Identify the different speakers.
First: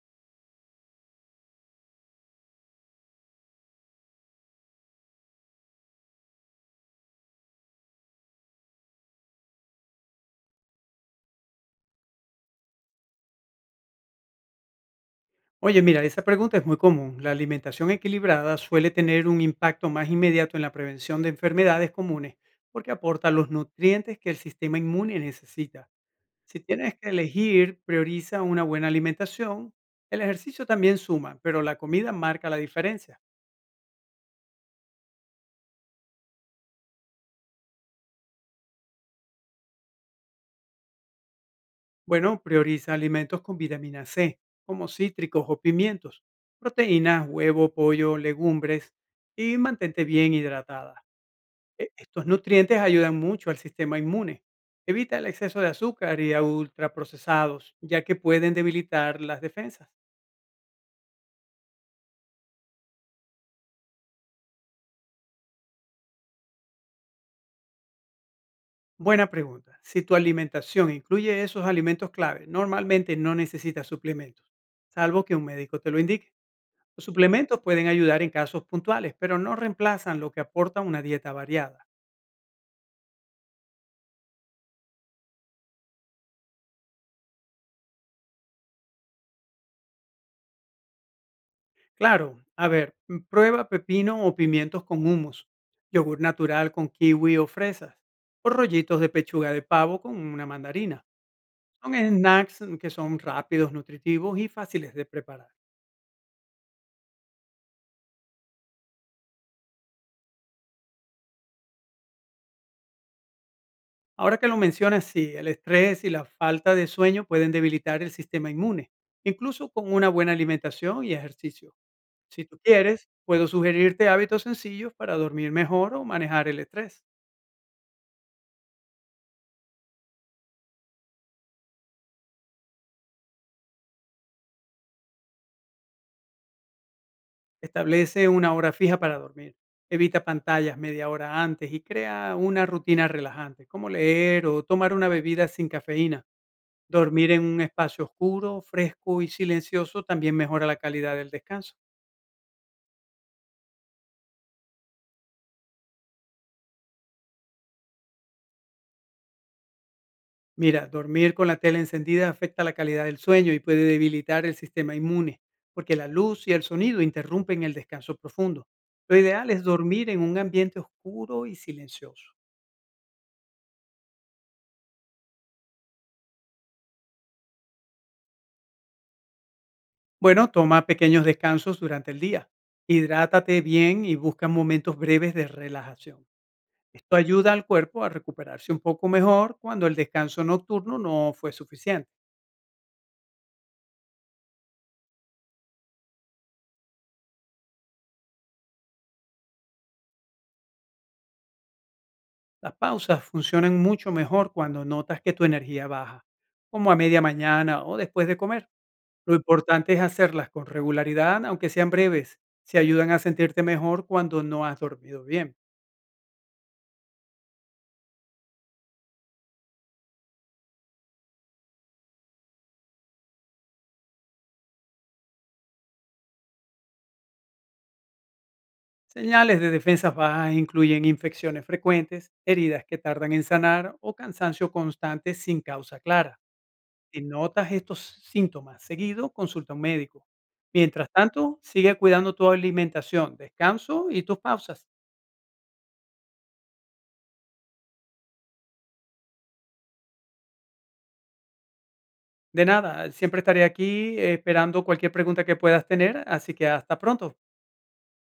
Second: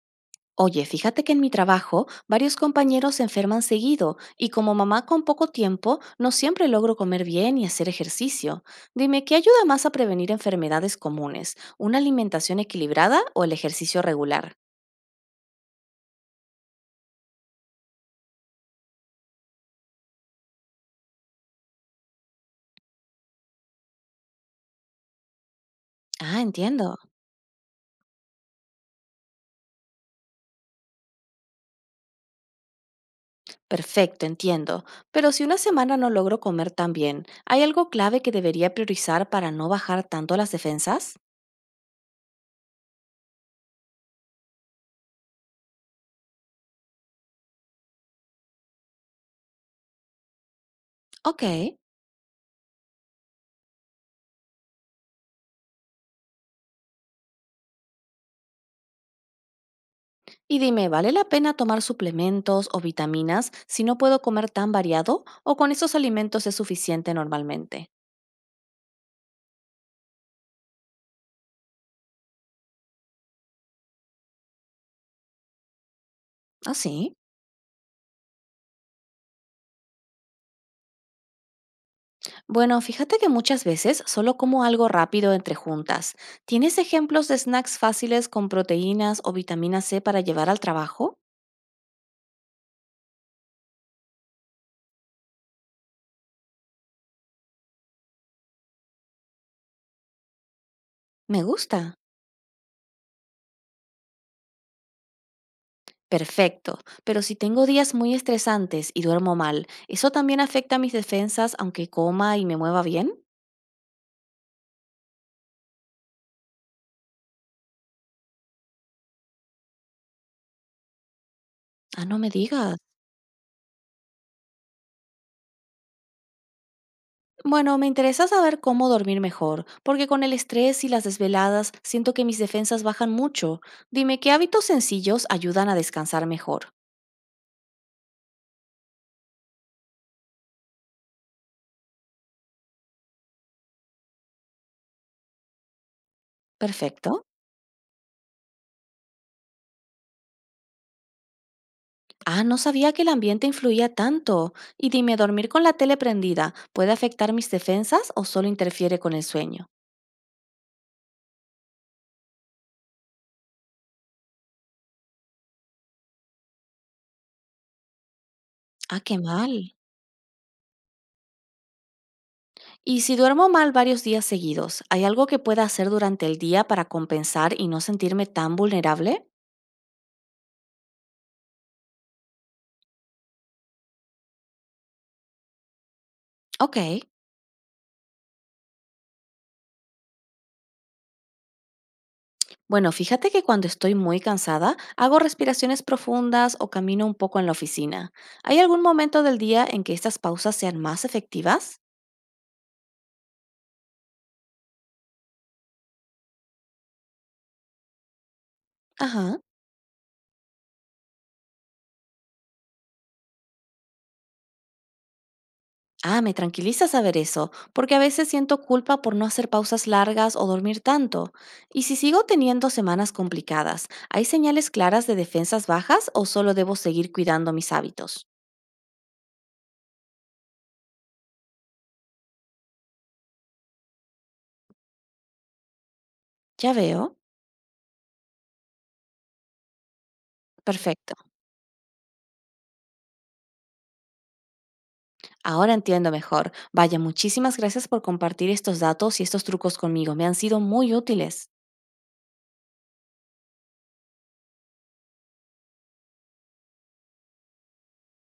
Speaker 1: Oye, fíjate que en mi trabajo varios compañeros se enferman seguido y como mamá con poco tiempo no siempre logro comer bien y hacer ejercicio. Dime, ¿qué ayuda más a prevenir enfermedades comunes? ¿Una alimentación equilibrada o el ejercicio regular?
Speaker 2: Oye, mira, esta pregunta es muy común. La alimentación equilibrada suele tener un impacto más inmediato en la prevención de enfermedades comunes porque aporta los nutrientes que el sistema inmune necesita.
Speaker 1: Ah,
Speaker 2: Si tienes
Speaker 1: entiendo.
Speaker 2: que elegir, prioriza una buena alimentación. El ejercicio también suma, pero la comida marca la diferencia.
Speaker 1: Perfecto, entiendo. Pero si una semana no logro comer tan bien, ¿hay algo clave que debería priorizar para no bajar tanto las defensas?
Speaker 2: Bueno, prioriza alimentos con vitamina C, como cítricos o pimientos, proteínas, huevo, pollo, legumbres y mantente bien hidratada.
Speaker 1: Ok.
Speaker 2: E estos nutrientes ayudan mucho al sistema inmune. Evita el exceso de azúcar y a ultraprocesados, ya que pueden debilitar las defensas.
Speaker 1: Y dime, ¿vale la pena tomar suplementos o vitaminas si no puedo comer tan variado o con esos alimentos es suficiente normalmente?
Speaker 2: Buena pregunta. Si tu alimentación incluye esos alimentos clave, normalmente no necesitas suplementos, salvo que un médico te lo indique.
Speaker 1: ¿Ah,
Speaker 2: Los
Speaker 1: sí?
Speaker 2: suplementos pueden ayudar en casos puntuales, pero no reemplazan lo que aporta una dieta variada.
Speaker 1: Bueno, fíjate que muchas veces solo como algo rápido entre juntas. ¿Tienes ejemplos de snacks fáciles con proteínas o vitamina C para llevar al trabajo?
Speaker 2: Claro, a ver, mm, prueba pepino o pimientos con humus, yogur natural con kiwi o fresas, o rollitos de pechuga de pavo con una mandarina.
Speaker 1: Me
Speaker 2: Son
Speaker 1: gusta.
Speaker 2: snacks que son rápidos, nutritivos y fáciles de preparar.
Speaker 1: Perfecto, pero si tengo días muy estresantes y duermo mal, ¿eso también afecta mis defensas aunque coma y me mueva bien?
Speaker 2: Ahora que lo mencionas, sí, el estrés y la falta de sueño pueden debilitar el sistema inmune, incluso con una buena alimentación y ejercicio.
Speaker 1: Ah, no me
Speaker 2: Si tú
Speaker 1: digas.
Speaker 2: quieres, puedo sugerirte hábitos sencillos para dormir mejor o manejar el estrés.
Speaker 1: Bueno, me interesa saber cómo dormir mejor, porque con el estrés y las desveladas siento que mis defensas bajan mucho. Dime, ¿qué hábitos sencillos ayudan a descansar mejor?
Speaker 2: Establece una hora fija para dormir. Evita pantallas media hora antes y crea una rutina relajante, como leer o tomar una bebida sin cafeína.
Speaker 1: Perfecto.
Speaker 2: Dormir en un espacio oscuro, fresco y silencioso también mejora la calidad del descanso.
Speaker 1: Ah, no sabía que el ambiente influía tanto. Y dime, ¿dormir con la tele prendida puede afectar mis defensas o solo interfiere con el sueño?
Speaker 2: Mira, dormir con la tela encendida afecta la calidad del sueño y puede debilitar el sistema inmune, porque la luz y el sonido interrumpen el descanso profundo.
Speaker 1: Ah, qué
Speaker 2: Lo ideal es
Speaker 1: mal.
Speaker 2: dormir en un ambiente oscuro y silencioso.
Speaker 1: Y si duermo mal varios días seguidos, ¿hay algo que pueda hacer durante el día para compensar y no sentirme tan vulnerable?
Speaker 2: Bueno, toma pequeños descansos durante el día. Hidrátate bien y busca momentos breves de relajación.
Speaker 1: Ok.
Speaker 2: Esto ayuda al cuerpo a recuperarse un poco mejor cuando el descanso nocturno no fue suficiente.
Speaker 1: Bueno, fíjate que cuando estoy muy cansada, hago respiraciones profundas o camino un poco en la oficina. ¿Hay algún momento del día en que estas pausas sean más efectivas?
Speaker 2: Las pausas funcionan mucho mejor cuando notas que tu energía baja, como a media mañana o después de comer. Lo
Speaker 1: Ajá.
Speaker 2: importante es hacerlas con regularidad, aunque sean breves. Se ayudan a sentirte mejor cuando no has dormido bien.
Speaker 1: Ah, me tranquiliza saber eso, porque a veces siento culpa por no hacer pausas largas o dormir tanto. Y si sigo teniendo semanas complicadas, ¿hay señales claras de defensas bajas o solo debo seguir cuidando mis hábitos?
Speaker 2: Señales de defensas bajas incluyen infecciones frecuentes, heridas que tardan en sanar o cansancio constante sin causa clara.
Speaker 1: Ya veo.
Speaker 2: Si notas estos síntomas seguido, consulta a un médico. Mientras
Speaker 1: Perfecto.
Speaker 2: tanto, sigue cuidando tu alimentación, descanso y tus pausas.
Speaker 1: Ahora entiendo mejor. Vaya, muchísimas gracias por compartir estos datos y estos trucos conmigo. Me han sido muy útiles.
Speaker 2: De nada, siempre estaré aquí esperando cualquier pregunta que puedas tener, así que hasta pronto.